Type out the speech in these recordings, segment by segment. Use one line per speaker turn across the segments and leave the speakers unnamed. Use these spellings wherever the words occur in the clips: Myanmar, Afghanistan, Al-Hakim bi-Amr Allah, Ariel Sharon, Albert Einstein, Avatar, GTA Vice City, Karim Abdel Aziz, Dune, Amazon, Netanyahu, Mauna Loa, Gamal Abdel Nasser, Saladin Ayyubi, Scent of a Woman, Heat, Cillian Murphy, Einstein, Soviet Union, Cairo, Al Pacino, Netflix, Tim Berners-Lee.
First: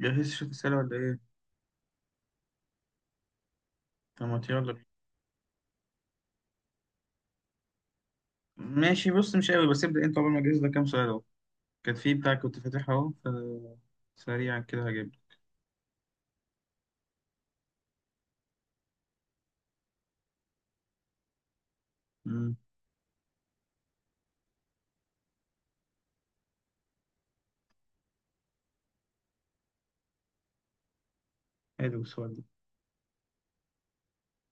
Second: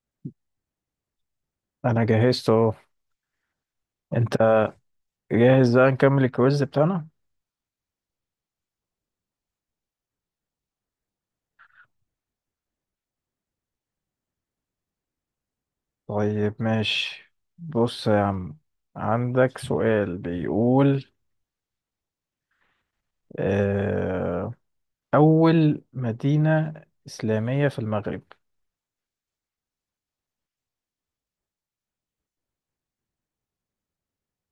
جهزت شوية أسئلة ولا إيه؟
انا جهزت اهو.
طب
انت؟
ما يلا بينا.
جاهز، بقى نكمل الكويز بتاعنا؟
ماشي، بص، مش قوي، بس ابدأ أنت قبل ما أجهز لك كام سؤال أهو. كان في بتاع كنت فاتحها أهو، فسريعا كده هجيب لك.
طيب، ماشي، بص يا عم، عندك سؤال بيقول
أمم،
آه، اول مدينة اسلامية في المغرب؟
حلو السؤال ده.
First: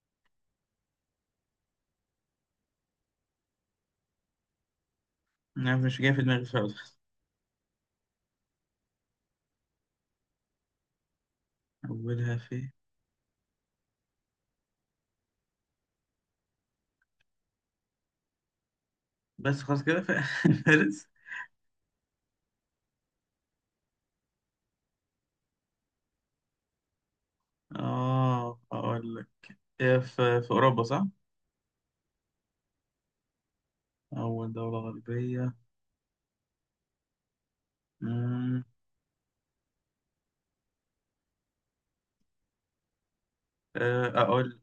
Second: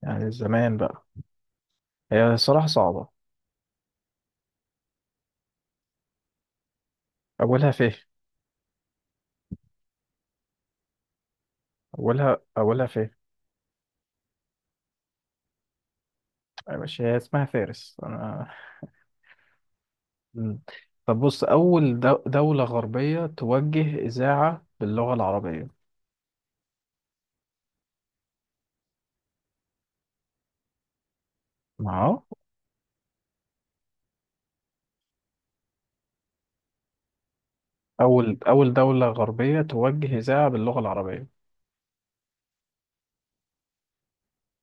يعني زمان بقى. هي الصراحة صعبة.
أنا مش جاي في دماغي خالص.
اولها فين؟
أولها
اولها
في.
اولها فين يا باشا؟ هي اسمها فارس انا.
بس خلاص كده في.
مم.
فارس.
طب بص، اول دولة غربية توجه اذاعة باللغة العربية؟
آه أقول لك، هي في أوروبا صح؟
ما،
أول دولة غربية.
أول
أمم،
أول دولة غربية توجه إذاعة باللغة العربية.
أقول،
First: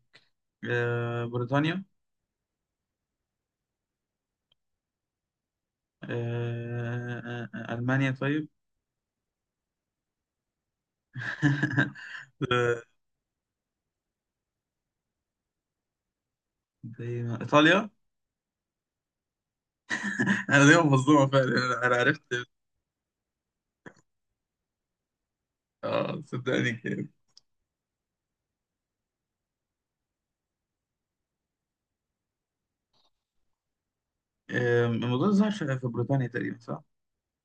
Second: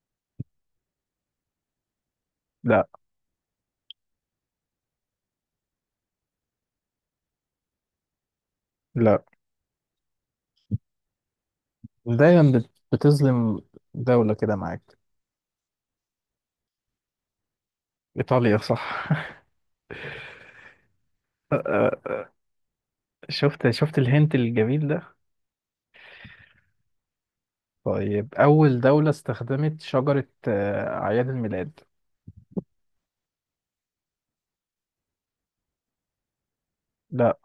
بريطانيا.
لا.
ألمانيا طيب.
لا، دايما
آه،
بتظلم دولة كده معاك.
دايما إيطاليا.
إيطاليا، صح.
انا دايما مصدوم فعلا. أنا عرفت.
شفت الهنت الجميل ده؟
اه صدقني كده.
طيب، أول دولة استخدمت شجرة أعياد الميلاد؟
الموضوع ده ظهر في بريطانيا تقريبا صح؟
لا.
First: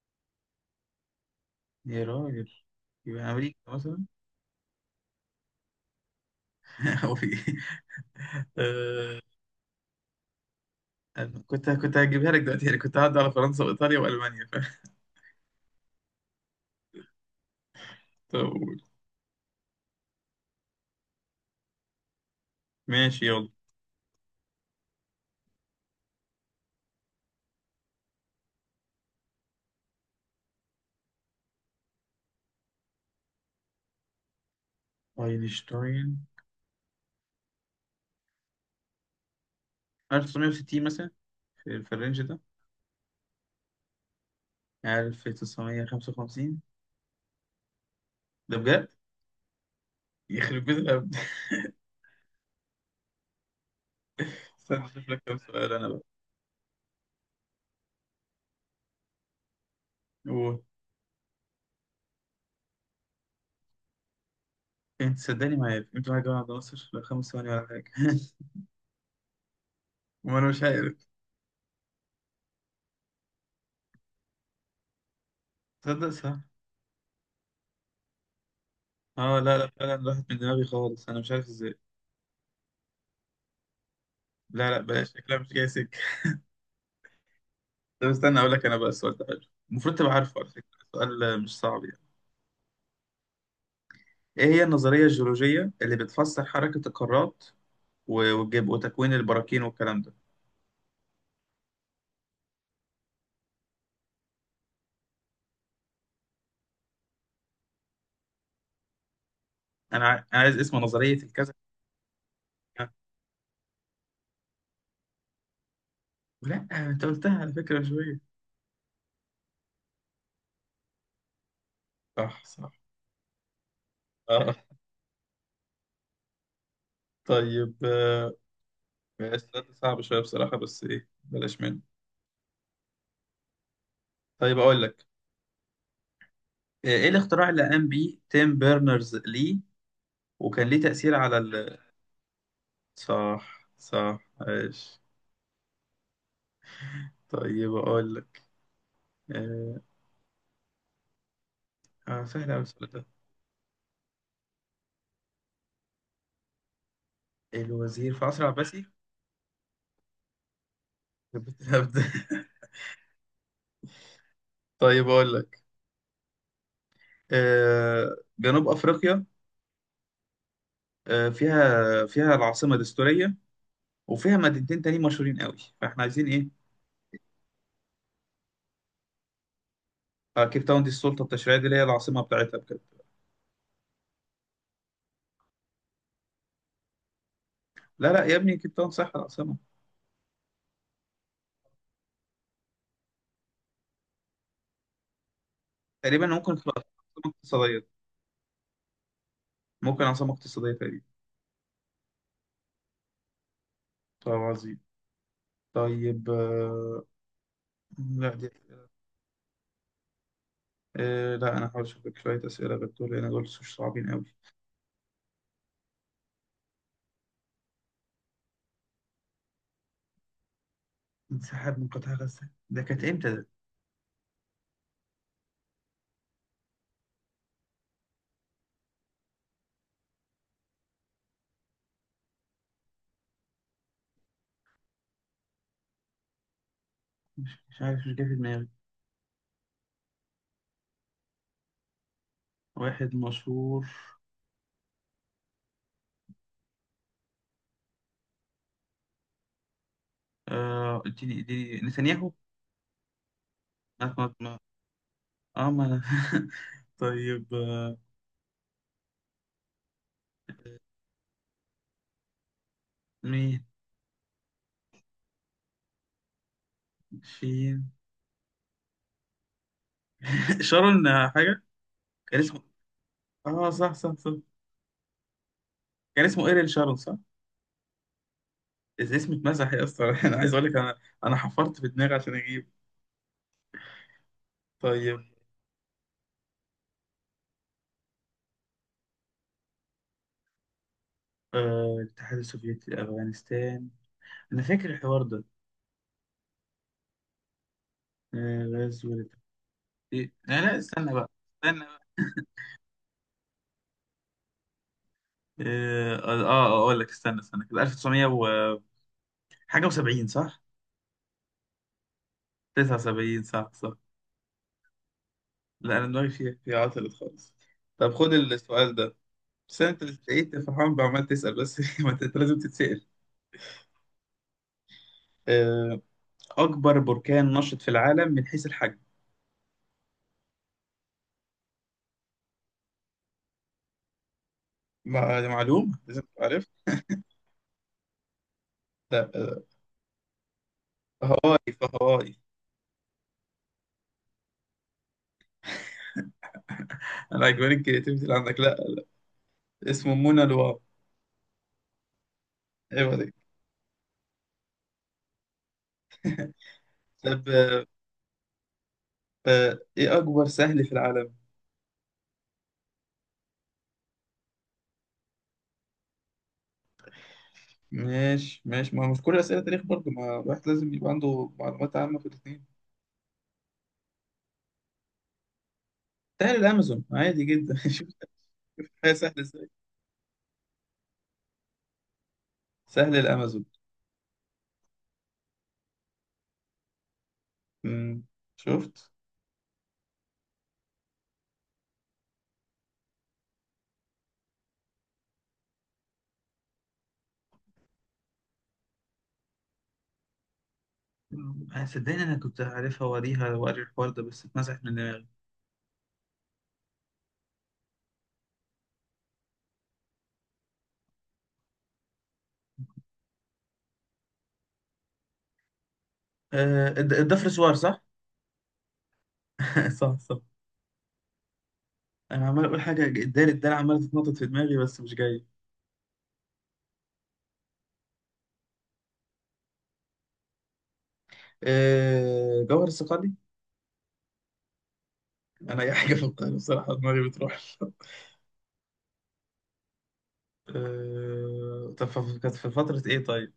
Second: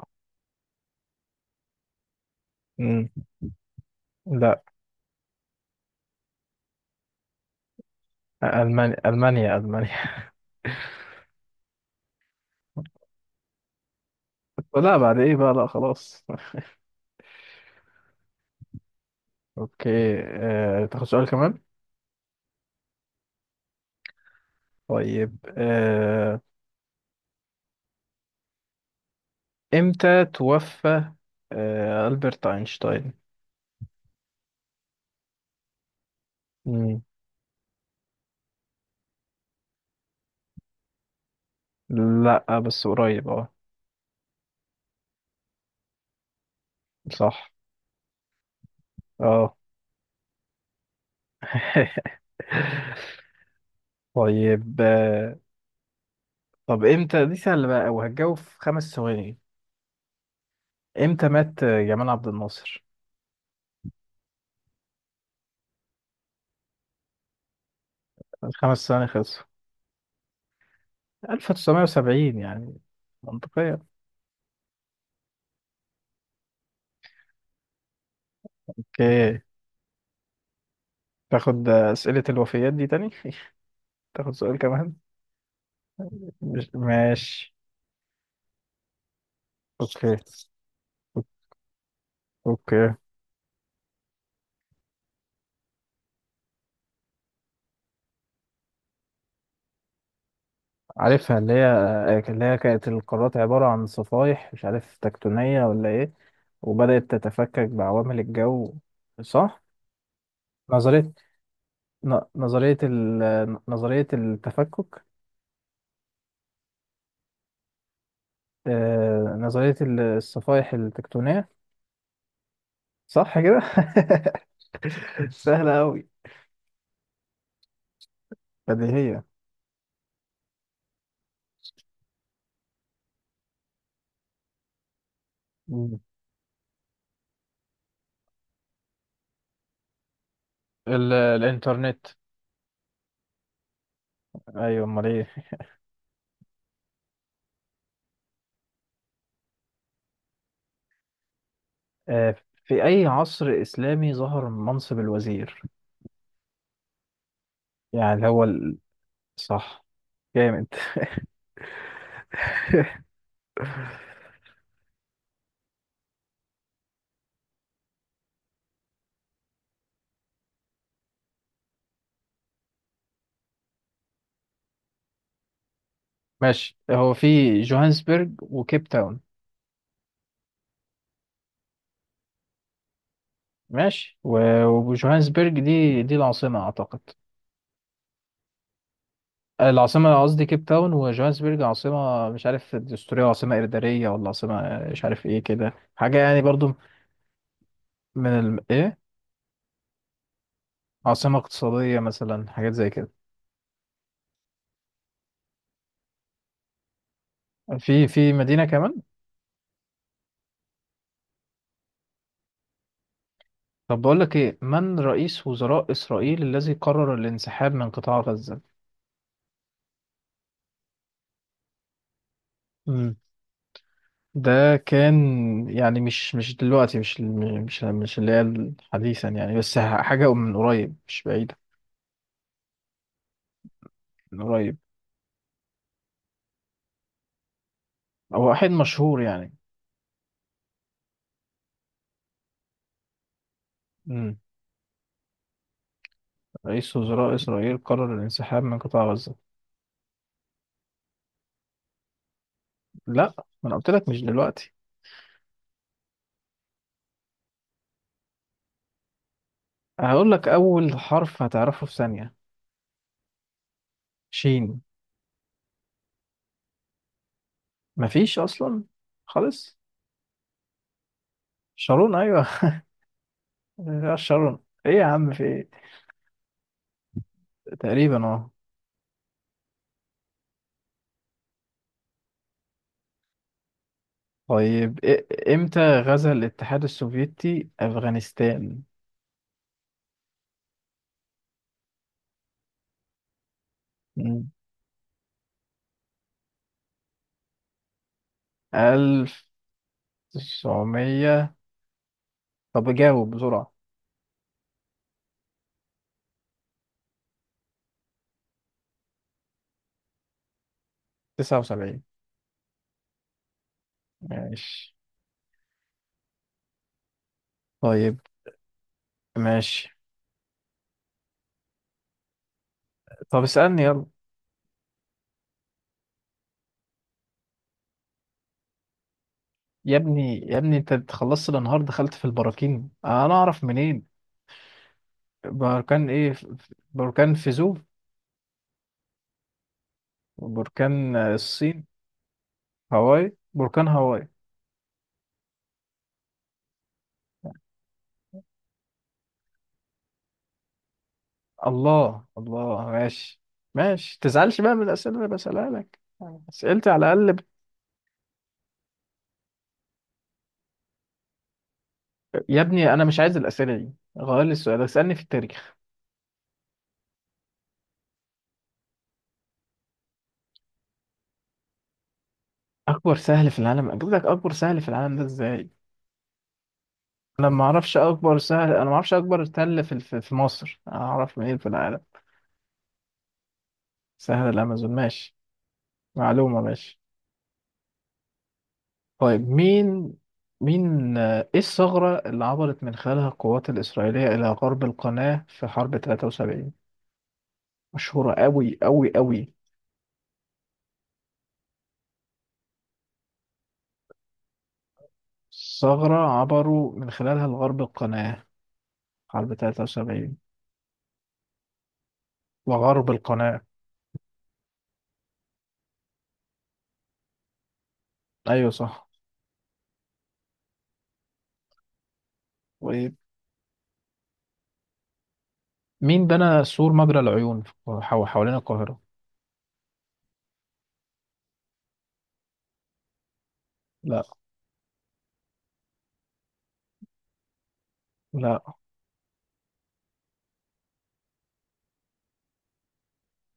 يا راجل،
مم.
يبقى امريكا مثلا.
لا.
هو في ايه؟
ألمانيا،
آه،
ألمانيا، ألمانيا.
أنا كنت هجيبها لك دلوقتي، يعني كنت هعدي على فرنسا وايطاليا والمانيا، فاهم.
لا، بعد إيه بقى؟ لا، خلاص.
طب قول.
أوكي. تاخد سؤال كمان؟
ماشي يلا.
طيب. إمتى توفى ألبرت أينشتاين؟
اينشتاين 1960 مثلا، في الرينج ده.
لا، بس قريب، اه.
1955.
صح.
ده بجد؟
اه.
يخرب بيت الهبد.
طيب.
استنى اشوف لك كام سؤال انا بقى.
طب امتى، دي سهلة بقى وهتجاوب في 5 ثواني.
قول.
امتى مات جمال عبد الناصر؟
انت صدقني ما عارف انت حاجة. واحد ناصر؟ لا خمس ثواني ولا حاجة.
الخمس ثواني خلصوا.
وانا مش عارف.
1970، يعني منطقية.
تصدق صح. اه،
اوكي.
لا لا، فعلا راحت من دماغي خالص، انا مش عارف
تاخد
ازاي.
أسئلة الوفيات دي تاني؟ تاخد سؤال
لا لا،
كمان؟
بلاش، شكلها مش جاي سكة.
مش ماشي.
طب استنى اقول لك انا بقى. السؤال ده حلو، المفروض تبقى
اوكي،
عارفه على فكرة، سؤال مش صعب يعني.
اوكي.
ايه هي النظرية الجيولوجية اللي بتفسر حركة القارات والجب وتكوين البراكين والكلام ده؟
عارفها اللي هي. كانت القارات عبارة عن صفائح مش عارف تكتونية ولا ايه، وبدأت تتفكك بعوامل الجو. صح؟
أنا عايز اسم
نظرية.
نظرية الكذا.
نظرية نظرية التفكك.
لا انت قلتها على فكرة من شوية.
نظرية الصفائح التكتونية.
صح صح.
صح كده؟
اه.
سهلة أوي.
طيب،
بديهية.
السؤال ده صعب شوية بصراحة، بس ايه بلاش منه. طيب اقول لك.
مم.
إيه الاختراع اللي قام بيه تيم بيرنرز لي وكان ليه تأثير على ال...؟
الإنترنت.
صح صح،
أيوة،
عايش.
أمال إيه.
طيب اقول لك. آه
آه.
سهل قوي
في
السؤال
أي
ده.
عصر إسلامي ظهر منصب الوزير؟
الوزير في
يعني
عصر
هو.
العباسي.
صح. جامد.
يخرب بيت الهبد. طيب اقول لك، جنوب افريقيا، فيها العاصمة دستورية، وفيها مدينتين تانيين مشهورين قوي، فاحنا عايزين ايه.
ماشي، هو في جوهانسبرج وكيب تاون.
كيب تاون دي السلطة التشريعية، دي اللي هي العاصمة بتاعتها بجد.
ماشي. وجوهانسبرج دي العاصمة أعتقد.
لا لا يا ابني، كيب تاون صح العاصمة.
العاصمة، قصدي كيب تاون. وجوهانسبرج عاصمة، مش عارف دستورية، وعاصمة إدارية، ولا عاصمة مش عارف إيه كده، حاجة
تقريبا
يعني
ممكن
برضو.
تبقى عاصمة اقتصادية.
من إيه؟
ممكن عاصمة اقتصادية تقريبا.
عاصمة اقتصادية مثلا، حاجات زي كده.
طب عظيم. طيب،
في
لا دي،
مدينة كمان.
لا أنا هحاول أشوف لك شوية أسئلة غير دول، لأن دول مش
طب
صعبين
بقول
أوي.
لك إيه، من رئيس وزراء إسرائيل الذي قرر الانسحاب من قطاع غزة؟
انسحاب من قطاع غزة، ده كانت إمتى ده؟
ده كان، يعني مش دلوقتي، مش الم- مش مش اللي هي حديثا يعني، بس حاجة من قريب مش بعيدة. من قريب.
مش عارف، مش جاي في
هو
دماغي.
واحد مشهور يعني.
واحد مشهور.
مم. رئيس وزراء إسرائيل قرر الانسحاب من قطاع غزة.
اديني نتنياهو.
لا. ما أنا قلت لك
أنا
مش
كنت ما،
دلوقتي.
ما أنا. طيب،
هقول لك أول حرف هتعرفه في ثانية.
مين؟
شين.
شين.
مفيش أصلا، خالص.
شارون، حاجة.
شارون،
كان
أيوه.
اسمه، آه صح صح
يا
صح.
شارون، إيه يا عم، في إيه؟
كان اسمه إيرين شارون صح؟
تقريبا، أه.
اسم اتمسح يا اسطى. أنا عايز أقول لك. أنا، أنا حفرت في دماغي عشان أجيب.
طيب،
طيب،
إمتى غزا الاتحاد السوفيتي أفغانستان؟
الاتحاد السوفيتي لأفغانستان، أنا فاكر الحوار ده. غزو.
ألف
إيه؟ لا لا، استنى بقى
تسعمية
استنى بقى.
طب جاوب بسرعة.
أقول لك، استنى استنى كده. 1900 و حاجة و70 صح؟
79.
79، صح صح.
ماشي.
لا أنا دماغي فيها عطلت خالص. طب
طيب.
خد السؤال ده، بس
ماشي.
أنت اللي لقيت فرحان بعمال تسأل بس. ما أنت لازم تتسأل.
طب اسألني يلا.
آه، أكبر بركان نشط في العالم من حيث الحجم.
يا ابني، يا ابني، انت خلصت الانهار دخلت في البراكين، انا اعرف منين؟
معلوم
بركان
لازم
ايه؟
تعرف.
بركان فيزوف.
لا.
بركان
هواي
الصين.
فهواي.
هاواي، بركان هاواي.
أنا عجباني الكرياتيفيتي اللي عندك. لا، اسمه منى لواء.
الله، الله،
ايوه دي.
ماشي. ماشي، تزعلش بقى من الأسئلة اللي بسألها لك. أسئلتي على الأقل.
طب، ايه اكبر سهل في العالم؟
يا ابني، أنا مش عايز الأسئلة دي، غير لي السؤال، اسألني في التاريخ.
ماشي ماشي، ما هو مش كل اسئله تاريخ برضه، ما الواحد لازم يبقى عنده معلومات عامه في الاثنين.
اكبر سهل في العالم؟ بقولك اكبر سهل في العالم ده ازاي؟
سهل الامازون عادي
انا ما
جدا.
اعرفش
شوف
اكبر سهل، انا ما
الحياة
اعرفش
سهل
اكبر
ازاي.
تل في مصر، انا اعرف منين في العالم؟
سهل الامازون.
سهل الامازون، ماشي. معلومة، ماشي.
مم. شفت.
طيب، مين. مين ايه الثغرة اللي عبرت من خلالها القوات الاسرائيلية الى غرب القناة في حرب 73؟ مشهورة قوي قوي قوي.
أنا صدقني انا كنت عارفها، واريها واري الحوار ده بس اتمسح من دماغي.
ثغرة عبروا من خلالها لغرب القناة، حرب 73، وغرب القناة.
الضفر سوار صح؟
ايوه، صح.
صح صح. انا عمال اقول
و
حاجه، الدال عماله تتنطط في دماغي بس مش جايه.
مين بنى سور مجرى العيون حوالين القاهرة؟
جوهر الصقلي.
لا.
انا اي حاجه في القاهره بصراحه دماغي بتروح.
لا،
طب، كانت في فترة إيه طيب؟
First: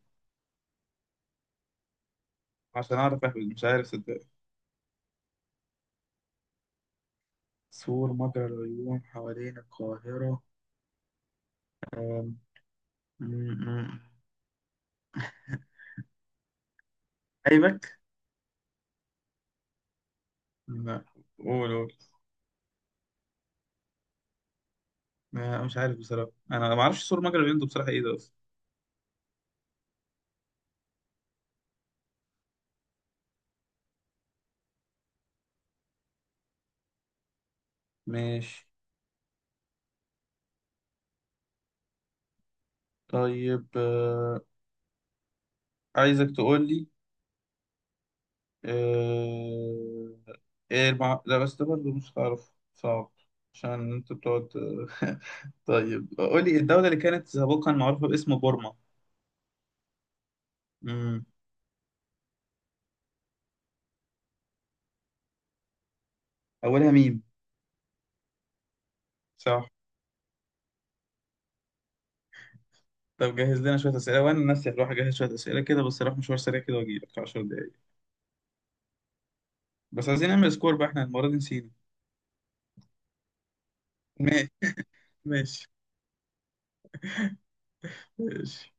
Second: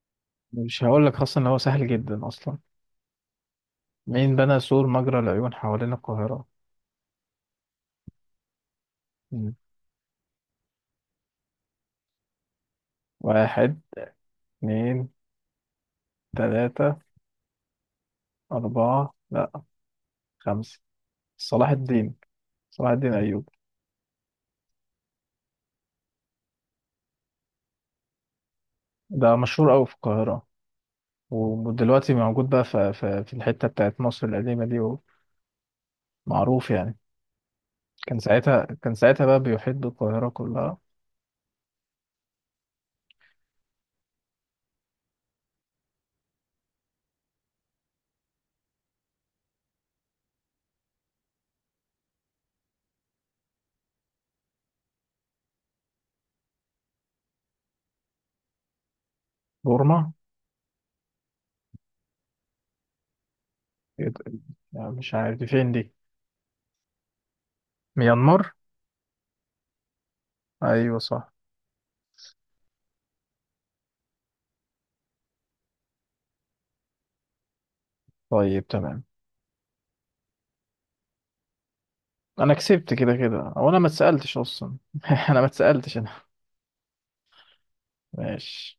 مش هقول لك، خاصة ان هو سهل جدا اصلا.
عشان أعرف أهبد، مش عارف، صدق.
مين بنى سور مجرى العيون حوالين القاهرة؟
سور مجرى العيون
مم.
حوالين القاهرة. أم... م-
واحد،
م-
اتنين، تلاتة،
أيبك؟
أربعة، لا، خمسة.
لا،
صلاح
قول قول.
الدين. صلاح الدين أيوب.
مش عارف بصراحة، أنا ما أعرفش سور مجرى العيون ده بصراحة، إيه ده أصلا.
ده مشهور أوي في القاهرة، ودلوقتي موجود بقى في الحتة بتاعت مصر القديمة دي، ومعروف يعني. كان ساعتها
ماشي.
كان ساعتها بقى بيحيط بالقاهرة كلها.
طيب، عايزك تقول لي، أه... إيه لا بس ده برضه مش هتعرف، صعب، عشان أنت بتقعد. طيب قول لي، الدولة اللي كانت سابقا معروفة باسم
بورما.
بورما،
يد- يعني مش عارف دي فين دي.
اولها ميم.
ميانمار.
صح.
ايوه، صح.
طب جهز لنا شويه اسئله، وانا نفسي هروح اجهز شويه اسئله كده، بس اروح مشوار سريع كده واجي لك في 10 دقايق.
طيب، تمام.
بس عايزين نعمل سكور بقى، احنا المره دي نسينا.
انا كسبت كده كده، او انا ما اتسالتش
ماشي،
اصلا. انا ما
ماشي،
اتسالتش انا.
ماشي.
ماشي.